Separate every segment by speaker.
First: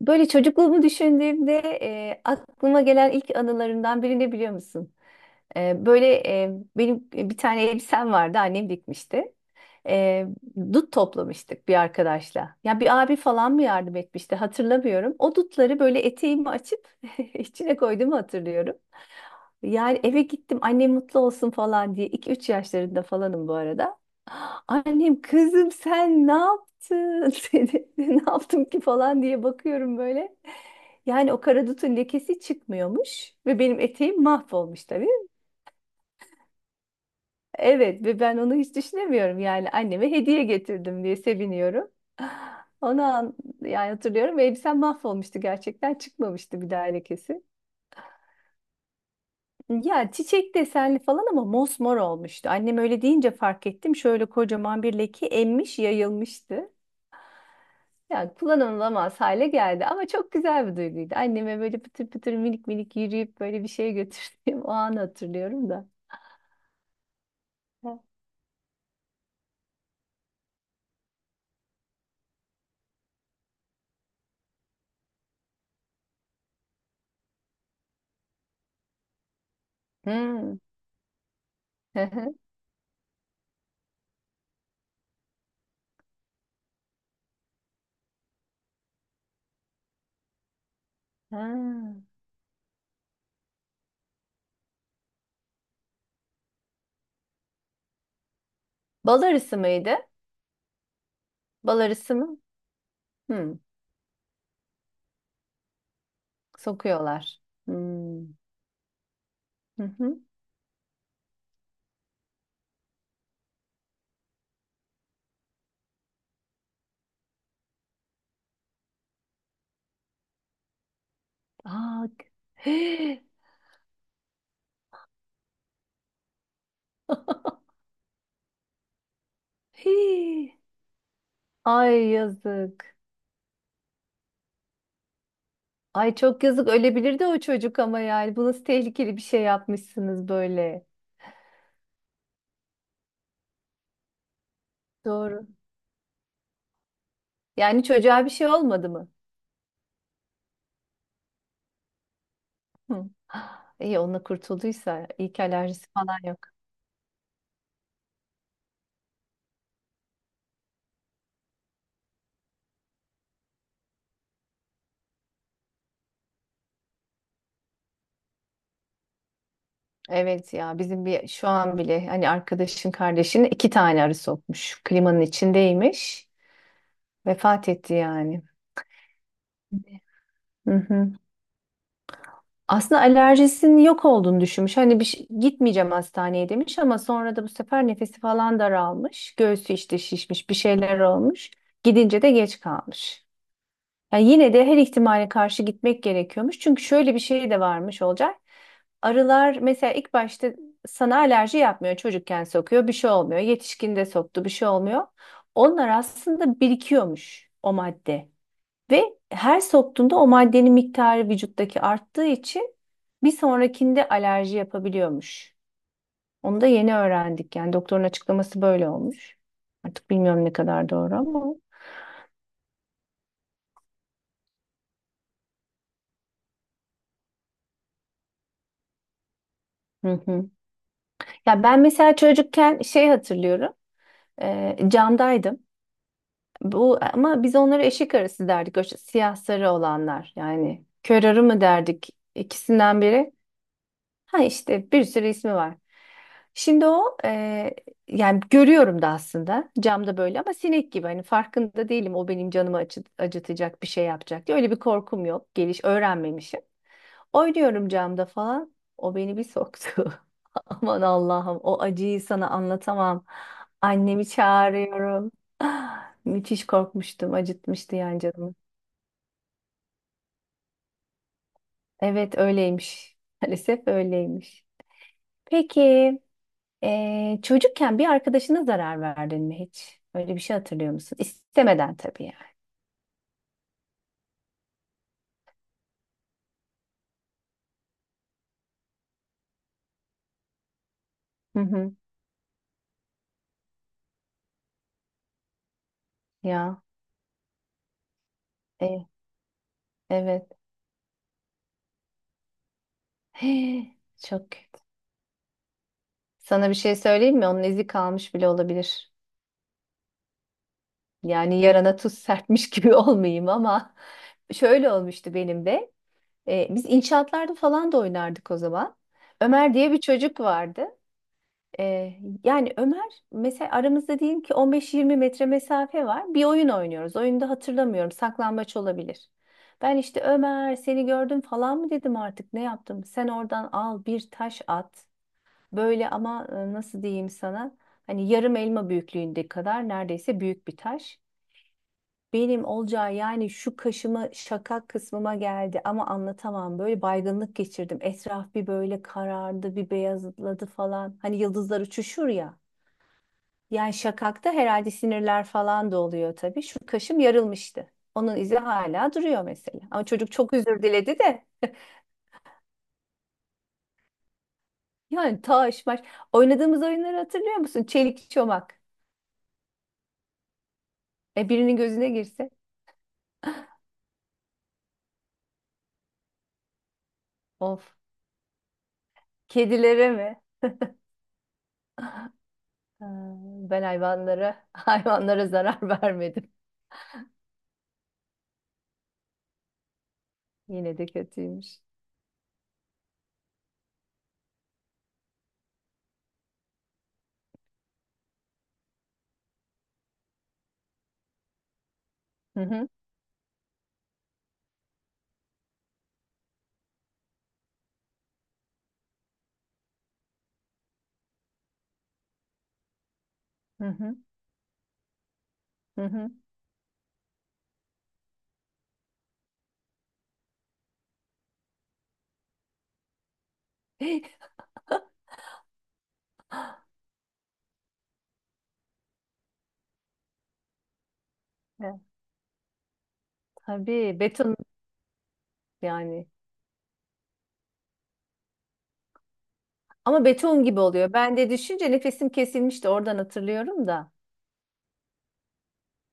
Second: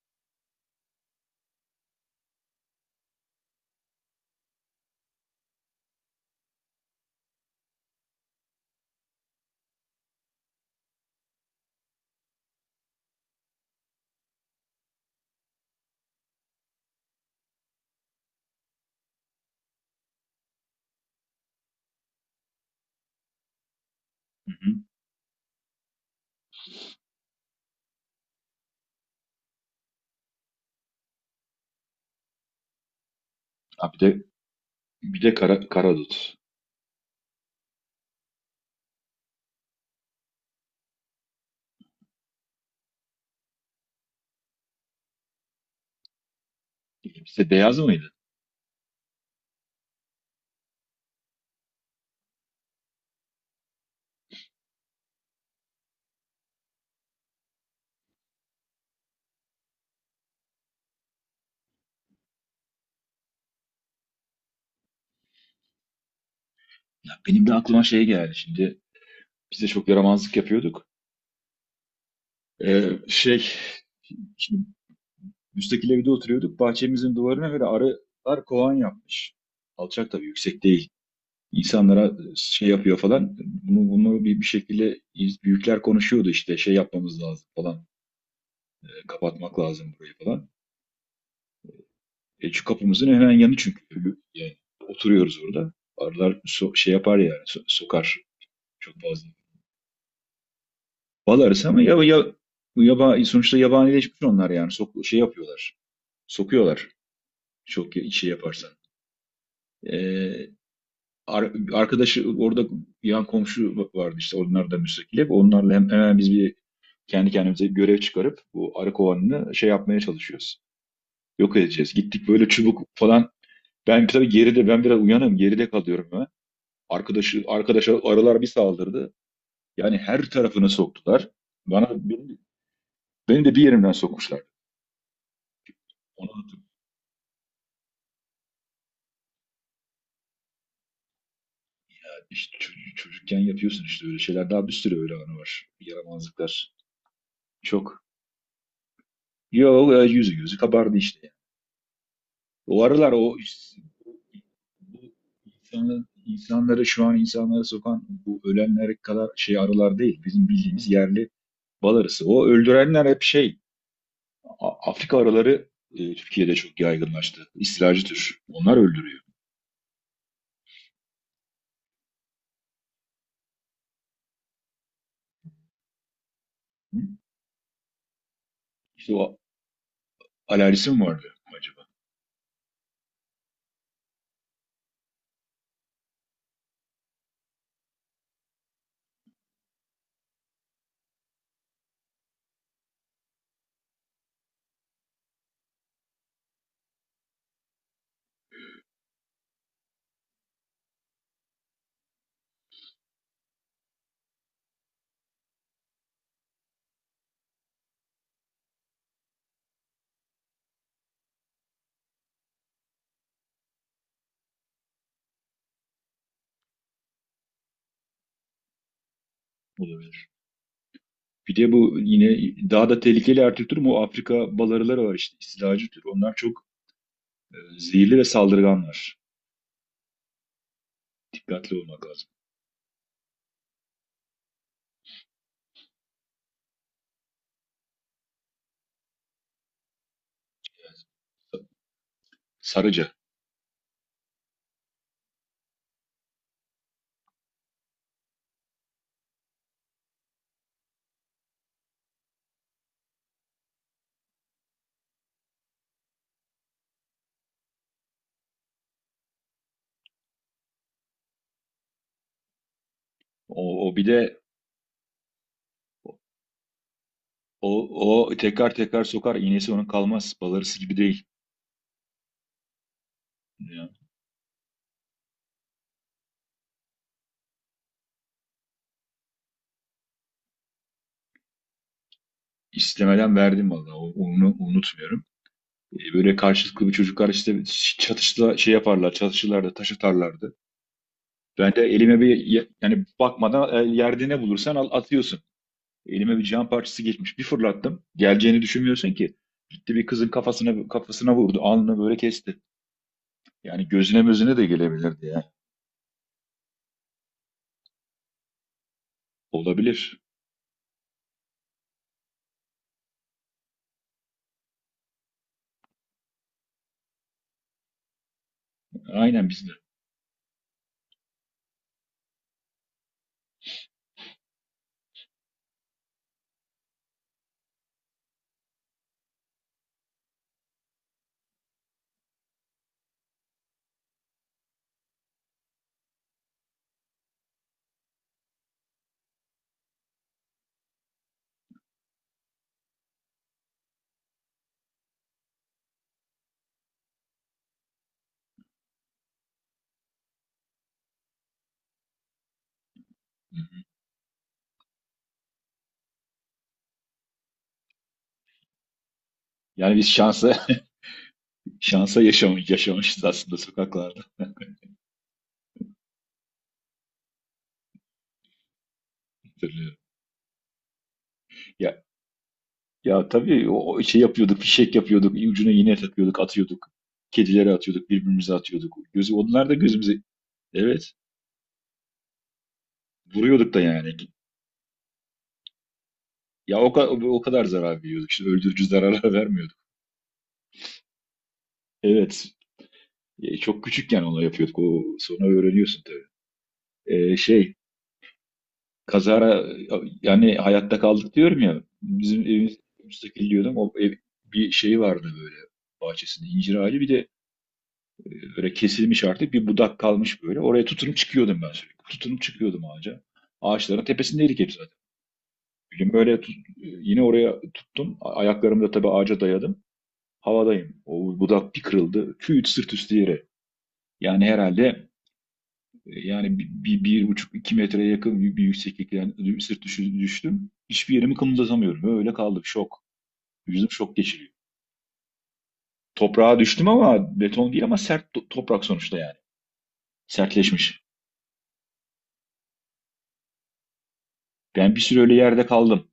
Speaker 1: Böyle çocukluğumu düşündüğümde aklıma gelen ilk anılarımdan biri ne biliyor musun? Böyle e, benim bir tane elbisem vardı, annem dikmişti. E, Dut toplamıştık bir arkadaşla. Ya bir abi falan mı yardım etmişti, hatırlamıyorum. O dutları böyle eteğimi açıp içine koyduğumu hatırlıyorum. Yani eve gittim, annem mutlu olsun falan diye. 2-3 yaşlarında falanım bu arada.
Speaker 2: Hı.
Speaker 1: Annem, kızım sen ne yaptın? Seni ne yaptım ki falan diye bakıyorum böyle. Yani o karadutun lekesi çıkmıyormuş ve benim
Speaker 2: Ha, bir de
Speaker 1: eteğim mahvolmuş tabii.
Speaker 2: bir de karadut.
Speaker 1: Evet, ve ben onu hiç düşünemiyorum, yani anneme hediye getirdim diye seviniyorum. Onu an, Yani hatırlıyorum ve elbisem mahvolmuştu, gerçekten çıkmamıştı bir daha lekesi.
Speaker 2: İkisi de beyaz mıydı?
Speaker 1: Ya çiçek desenli falan ama mosmor olmuştu. Annem öyle deyince fark ettim. Şöyle kocaman bir leke emmiş, yayılmıştı. Yani kullanılamaz hale geldi ama çok güzel bir duyguydu. Anneme böyle pıtır pıtır, minik minik yürüyüp böyle bir şey götürdüğüm o anı hatırlıyorum da.
Speaker 2: Ya benim de aklıma şey geldi şimdi. Biz de çok yaramazlık yapıyorduk. Ee, şey Şimdi müstakil evde oturuyorduk. Bahçemizin duvarına böyle arılar kovan yapmış. Alçak tabii,
Speaker 1: Hmm.
Speaker 2: yüksek değil. İnsanlara şey yapıyor falan. Bunu bir şekilde büyükler konuşuyordu işte, şey yapmamız lazım falan. Kapatmak lazım burayı falan.
Speaker 1: Ha.
Speaker 2: Şu kapımızın hemen yanı çünkü. Yani oturuyoruz orada. Arılar şey yapar yani, sokar. Çok
Speaker 1: Bal
Speaker 2: fazla.
Speaker 1: arısı mıydı?
Speaker 2: Bal arısı
Speaker 1: Bal
Speaker 2: ama
Speaker 1: arısı mı? Hmm.
Speaker 2: sonuçta yabanileşmiş onlar yani. Sok, şey yapıyorlar. Sokuyorlar.
Speaker 1: Sokuyorlar.
Speaker 2: Çok şey
Speaker 1: Hmm.
Speaker 2: yaparsan.
Speaker 1: Hı hı.
Speaker 2: Ee, Arkadaşı orada, yan komşu vardı işte. Onlar da müstakil hep. Onlarla hemen biz bir kendi kendimize bir görev çıkarıp bu arı kovanını şey yapmaya çalışıyoruz. Yok edeceğiz.
Speaker 1: Aa,
Speaker 2: Gittik böyle çubuk falan. Ben tabii geride, ben biraz uyanım. Geride kalıyorum ben. Arkadaşa arılar bir saldırdı. Yani her
Speaker 1: Hii.
Speaker 2: tarafını soktular. Bana
Speaker 1: Ay,
Speaker 2: beni,
Speaker 1: yazık.
Speaker 2: beni de bir yerimden sokmuşlar.
Speaker 1: Ay,
Speaker 2: Onu
Speaker 1: çok
Speaker 2: da
Speaker 1: yazık, ölebilirdi o çocuk. Ama yani bu nasıl tehlikeli bir şey yapmışsınız böyle.
Speaker 2: işte çocukken yapıyorsun işte, öyle şeyler. Daha bir sürü öyle anı
Speaker 1: Doğru.
Speaker 2: var. Yaramazlıklar.
Speaker 1: Yani
Speaker 2: Çok.
Speaker 1: çocuğa bir şey olmadı mı?
Speaker 2: Yok, yüzü gözü kabardı işte, yani. O
Speaker 1: Hı.
Speaker 2: aralar
Speaker 1: Ah, İyi onunla
Speaker 2: bu
Speaker 1: kurtulduysa, iyi ki alerjisi falan yok.
Speaker 2: insanları, şu an insanları sokan bu ölenler kadar şey arılar değil. Bizim bildiğimiz yerli bal arısı. O öldürenler hep şey, Afrika arıları Türkiye'de çok yaygınlaştı. İstilacı tür. Onlar öldürüyor.
Speaker 1: Evet, ya bizim bir şu an bile hani arkadaşın kardeşinin iki tane arı sokmuş. Klimanın içindeymiş.
Speaker 2: Hı?
Speaker 1: Vefat etti yani.
Speaker 2: İşte o,
Speaker 1: Hı
Speaker 2: alerjisi mi
Speaker 1: hı.
Speaker 2: vardı acaba?
Speaker 1: Aslında alerjisinin yok olduğunu düşünmüş. Hani gitmeyeceğim hastaneye demiş ama sonra da bu sefer nefesi falan daralmış. Göğsü işte şişmiş, bir şeyler olmuş. Gidince de geç kalmış. Yani yine de her ihtimale karşı gitmek gerekiyormuş. Çünkü şöyle bir şey de varmış olacak. Arılar mesela ilk başta sana alerji yapmıyor. Çocukken sokuyor, bir şey olmuyor. Yetişkinde soktu, bir şey olmuyor. Onlar aslında birikiyormuş, o madde. Ve her soktuğunda o maddenin miktarı vücuttaki arttığı için bir sonrakinde alerji yapabiliyormuş. Onu da yeni öğrendik. Yani doktorun açıklaması böyle olmuş. Artık bilmiyorum ne kadar doğru ama.
Speaker 2: Bir de bu yine daha da tehlikeli her türlü tür mu? Afrika balarıları var işte, istilacı tür. Onlar çok zehirli ve saldırganlar.
Speaker 1: Hı hı. Ya
Speaker 2: Dikkatli
Speaker 1: ben
Speaker 2: olmak
Speaker 1: mesela
Speaker 2: lazım.
Speaker 1: çocukken şey hatırlıyorum. Camdaydım. Bu ama biz onlara eşek arısı derdik. O işte siyah sarı olanlar. Yani kör arı mı derdik? İkisinden
Speaker 2: Sarıca.
Speaker 1: biri. Ha, işte bir sürü ismi var. Şimdi o yani görüyorum da aslında camda böyle, ama sinek gibi hani, farkında değilim o benim canımı acıtacak bir şey yapacak diye, öyle bir korkum yok. Geliş öğrenmemişim. Oynuyorum camda falan. O beni bir soktu. Aman Allah'ım, o acıyı sana anlatamam.
Speaker 2: O bir
Speaker 1: Annemi
Speaker 2: de
Speaker 1: çağırıyorum. Ah, müthiş korkmuştum, acıtmıştı yani
Speaker 2: o, o
Speaker 1: canımı.
Speaker 2: tekrar tekrar sokar. İğnesi onun kalmaz. Balarısı gibi değil.
Speaker 1: Evet, öyleymiş. Maalesef
Speaker 2: Ya,
Speaker 1: öyleymiş. Peki. Çocukken bir arkadaşına zarar verdin mi hiç? Öyle bir şey hatırlıyor musun? İstemeden tabii, yani.
Speaker 2: istemeden verdim vallahi. Onu unutmuyorum. Böyle karşılıklı bir çocuklar işte çatışla şey yaparlar. Çatışırlardı, taş atarlardı.
Speaker 1: Hı
Speaker 2: Ben de
Speaker 1: hı.
Speaker 2: elime bir yani bakmadan, yerde ne bulursan al, atıyorsun. Elime bir cam
Speaker 1: Ya,
Speaker 2: parçası geçmiş. Bir fırlattım. Geleceğini
Speaker 1: e,
Speaker 2: düşünmüyorsun ki. Gitti, bir kızın
Speaker 1: evet.
Speaker 2: kafasına vurdu. Alnını böyle kesti. Yani
Speaker 1: Hii,
Speaker 2: gözüne
Speaker 1: çok
Speaker 2: mözüne de
Speaker 1: kötü.
Speaker 2: gelebilirdi ya.
Speaker 1: Sana bir şey söyleyeyim mi? Onun izi kalmış bile olabilir.
Speaker 2: Olabilir.
Speaker 1: Yani yarana tuz serpmiş gibi olmayayım ama şöyle olmuştu benim de. Biz inşaatlarda falan da oynardık o zaman.
Speaker 2: Aynen biz de.
Speaker 1: Ömer diye bir çocuk vardı. Ee, Yani Ömer mesela aramızda diyelim ki 15-20 metre mesafe var. Bir oyun oynuyoruz. Oyunda hatırlamıyorum. Saklambaç olabilir. Ben işte Ömer seni gördüm falan mı dedim, artık ne yaptım? Sen oradan al bir taş at. Böyle ama nasıl diyeyim sana? Hani yarım elma büyüklüğünde kadar neredeyse, büyük bir taş. Benim olacağı yani şu kaşıma, şakak kısmıma geldi, ama anlatamam. Böyle baygınlık geçirdim. Etraf bir böyle karardı, bir beyazladı falan. Hani yıldızlar uçuşur ya. Yani şakakta herhalde sinirler falan da oluyor tabii. Şu kaşım yarılmıştı. Onun izi hala duruyor mesela.
Speaker 2: Yani
Speaker 1: Ama
Speaker 2: biz
Speaker 1: çocuk çok
Speaker 2: şansa
Speaker 1: özür diledi de.
Speaker 2: şansa yaşamışız aslında sokaklarda.
Speaker 1: Yani taş maş. Oynadığımız oyunları hatırlıyor musun? Çelik çomak.
Speaker 2: Hatırlıyorum.
Speaker 1: E, birinin
Speaker 2: Ya
Speaker 1: gözüne girse.
Speaker 2: ya tabii, o şey yapıyorduk, fişek yapıyorduk, ucuna iğne takıyorduk, atıyorduk. Kedilere
Speaker 1: Of.
Speaker 2: atıyorduk, birbirimize atıyorduk. Gözü, onlar da
Speaker 1: Kedilere
Speaker 2: gözümüze,
Speaker 1: mi?
Speaker 2: evet,
Speaker 1: Ha,
Speaker 2: vuruyorduk da
Speaker 1: ben
Speaker 2: yani.
Speaker 1: hayvanlara, hayvanlara zarar vermedim.
Speaker 2: Ya o, o kadar zarar veriyorduk. İşte öldürücü zararlar vermiyorduk.
Speaker 1: Yine de kötüymüş.
Speaker 2: Evet. Çok küçükken onu yapıyorduk. O sonra öğreniyorsun tabii. Şey, kazara, yani hayatta kaldık diyorum ya. Bizim
Speaker 1: Hı
Speaker 2: evimiz
Speaker 1: hı,
Speaker 2: müstakil diyordum. O ev, bir şeyi vardı böyle, bahçesinde incir ağacı, bir de e, böyle kesilmiş artık bir budak kalmış böyle. Oraya tutunup çıkıyordum ben sürekli. Tutunup çıkıyordum ağaca.
Speaker 1: hı
Speaker 2: Ağaçların
Speaker 1: hı,
Speaker 2: tepesindeydik hep zaten. Bir
Speaker 1: hı
Speaker 2: gün
Speaker 1: hı.
Speaker 2: böyle yine oraya tuttum. Ayaklarımı da tabii ağaca dayadım. Havadayım. O budak bir kırıldı. Küt, sırt üstü yere. Yani herhalde, yani bir buçuk iki metreye yakın bir yükseklikten sırt düştüm. Hiçbir yerimi
Speaker 1: Ya,
Speaker 2: kımıldatamıyorum. Öyle kaldım. Şok. Vücudum
Speaker 1: tabii,
Speaker 2: şok geçiriyor.
Speaker 1: beton yani.
Speaker 2: Toprağa düştüm ama beton değil, ama sert toprak sonuçta yani.
Speaker 1: Ama beton gibi
Speaker 2: Sertleşmiş.
Speaker 1: oluyor. Ben de düşünce nefesim kesilmişti. Oradan hatırlıyorum da.
Speaker 2: Ben bir süre öyle yerde kaldım.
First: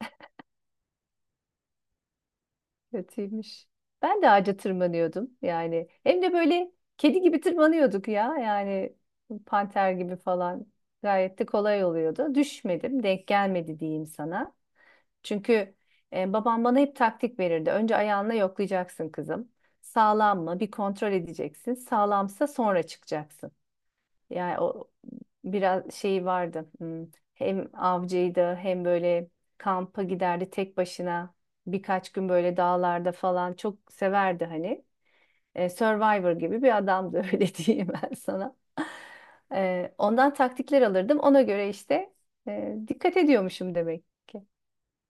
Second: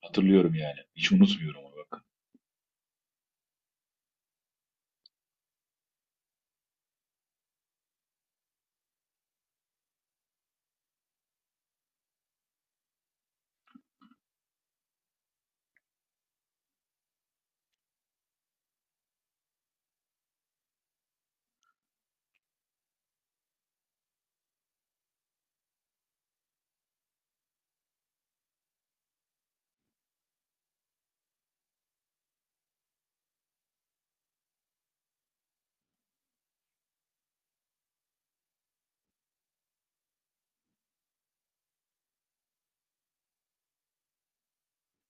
Speaker 2: Hatırlıyorum yani. Hiç unutmuyorum onu, bak.
Speaker 1: Kötüymüş. Ben de ağaca tırmanıyordum yani. Hem de böyle kedi gibi tırmanıyorduk ya yani, panter gibi falan. Gayet de kolay oluyordu. Düşmedim, denk gelmedi diyeyim sana. Çünkü babam bana hep taktik verirdi. Önce ayağınla yoklayacaksın kızım. Sağlam mı? Bir kontrol edeceksin. Sağlamsa sonra çıkacaksın. Yani o biraz şey vardı. Hem avcıydı, hem böyle kampa giderdi tek başına. Birkaç gün böyle dağlarda falan, çok severdi hani. Survivor gibi bir adamdı, öyle diyeyim ben sana. Ondan taktikler alırdım. Ona göre işte dikkat ediyormuşum demek ki.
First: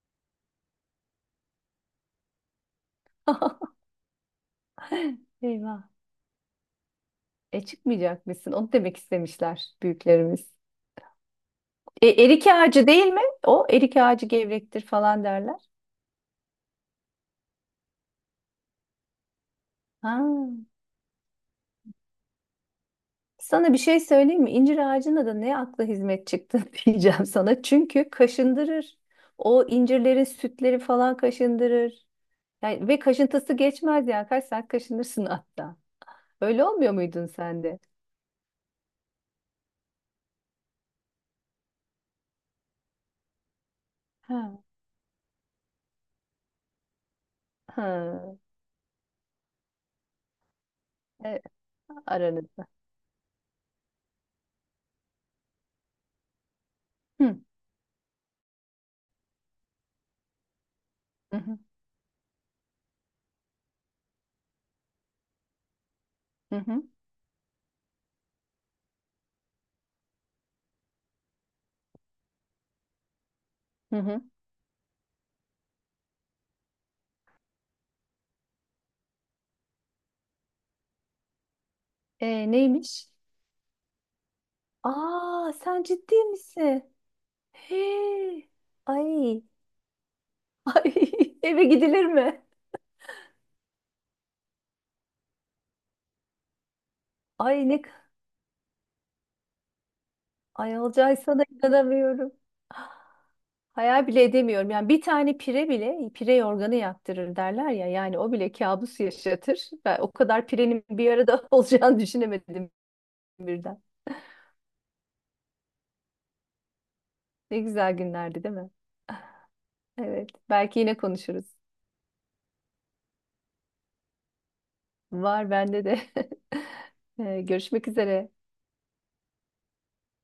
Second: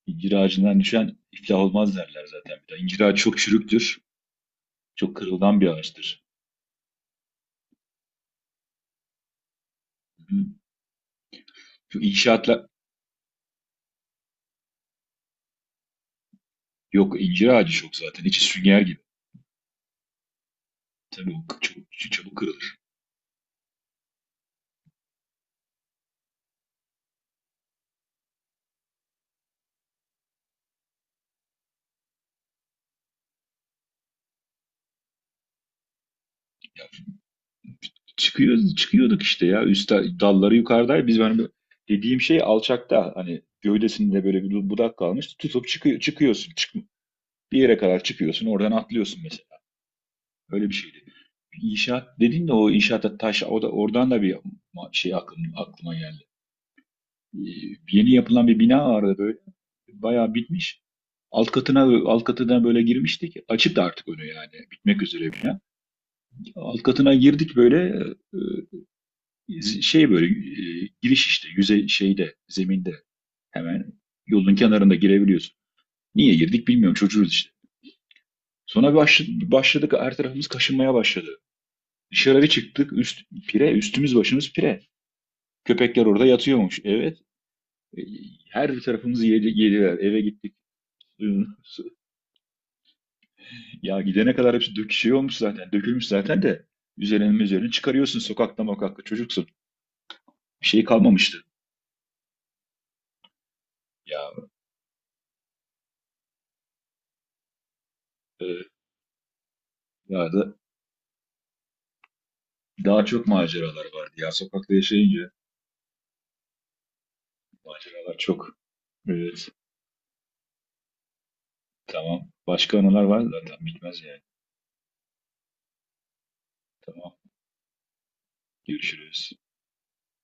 Speaker 2: İncir ağacından düşen iflah olmaz derler zaten bir de. İncir ağacı çok çürüktür. Çok kırılgan bir
Speaker 1: Eyvah.
Speaker 2: ağaçtır.
Speaker 1: E, çıkmayacak mısın? Onu demek istemişler
Speaker 2: Hı.
Speaker 1: büyüklerimiz.
Speaker 2: Şu
Speaker 1: Erik
Speaker 2: inşaatla
Speaker 1: ağacı değil mi? O erik ağacı gevrektir falan derler.
Speaker 2: Yok, incir ağacı çok zaten. İçi sünger gibi.
Speaker 1: Ha.
Speaker 2: Tabii o çok, çok çabuk kırılır.
Speaker 1: Sana bir şey söyleyeyim mi? İncir ağacına da ne akla hizmet çıktı diyeceğim sana. Çünkü kaşındırır. O incirlerin sütleri falan kaşındırır. Yani, ve kaşıntısı geçmez yani. Kaç saat kaşınırsın hatta. Öyle olmuyor muydun sen de?
Speaker 2: Çıkıyorduk işte ya. Üst dalları yukarıdaydı. Biz, benim dediğim şey alçakta, hani gövdesinde böyle
Speaker 1: Ha.
Speaker 2: bir budak kalmış. Tutup çıkıyorsun. Bir yere kadar
Speaker 1: Ha.
Speaker 2: çıkıyorsun. Oradan atlıyorsun mesela. Öyle bir şeydi.
Speaker 1: Evet,
Speaker 2: İnşaat dedin de,
Speaker 1: aranızda.
Speaker 2: o inşaatta taş, o da oradan da bir şey aklıma geldi.
Speaker 1: Hı.
Speaker 2: Ee, Yeni yapılan bir bina vardı böyle. Bayağı bitmiş.
Speaker 1: Hı
Speaker 2: Alt
Speaker 1: hı.
Speaker 2: katına alt katına böyle girmiştik. Açıktı artık önü yani. Bitmek üzere bina.
Speaker 1: Hı hı.
Speaker 2: Alt katına girdik böyle. Ee, Şey böyle, giriş işte yüzey şeyde, zeminde, hemen
Speaker 1: Hı hı.
Speaker 2: yolun kenarında girebiliyorsun. Niye girdik bilmiyorum, çocuğuz işte. Sonra başladık, her tarafımız kaşınmaya başladı. Dışarı bir çıktık.
Speaker 1: Neymiş?
Speaker 2: Pire, üstümüz başımız pire.
Speaker 1: Aa, sen
Speaker 2: Köpekler
Speaker 1: ciddi
Speaker 2: orada
Speaker 1: misin?
Speaker 2: yatıyormuş. Evet. E,
Speaker 1: Hey.
Speaker 2: Her tarafımızı
Speaker 1: Ay.
Speaker 2: yediler. Eve gittik.
Speaker 1: Ay. Eve gidilir mi?
Speaker 2: Ya gidene kadar hepsi şey olmuş zaten. Dökülmüş zaten de. Üzerine
Speaker 1: Ay
Speaker 2: üzerine
Speaker 1: ne
Speaker 2: çıkarıyorsun, sokakta mokakta çocuksun. Bir
Speaker 1: Ay,
Speaker 2: şey
Speaker 1: Olcay, sana
Speaker 2: kalmamıştı.
Speaker 1: inanamıyorum. Hayal bile
Speaker 2: Ya
Speaker 1: edemiyorum. Yani bir tane pire bile pire yorganı yaktırır derler ya. Yani o bile
Speaker 2: e,
Speaker 1: kabus yaşatır. Ben o
Speaker 2: Ya
Speaker 1: kadar
Speaker 2: da
Speaker 1: pirenin bir arada olacağını düşünemedim
Speaker 2: daha çok
Speaker 1: birden.
Speaker 2: maceralar vardı ya. Sokakta yaşayınca
Speaker 1: Ne güzel
Speaker 2: maceralar
Speaker 1: günlerdi değil
Speaker 2: çok.
Speaker 1: mi?
Speaker 2: Evet.
Speaker 1: Evet. Belki yine konuşuruz.
Speaker 2: Tamam. Başka anılar var zaten, bitmez yani.
Speaker 1: Var bende de.
Speaker 2: Tamam.
Speaker 1: Görüşmek üzere.
Speaker 2: Görüşürüz.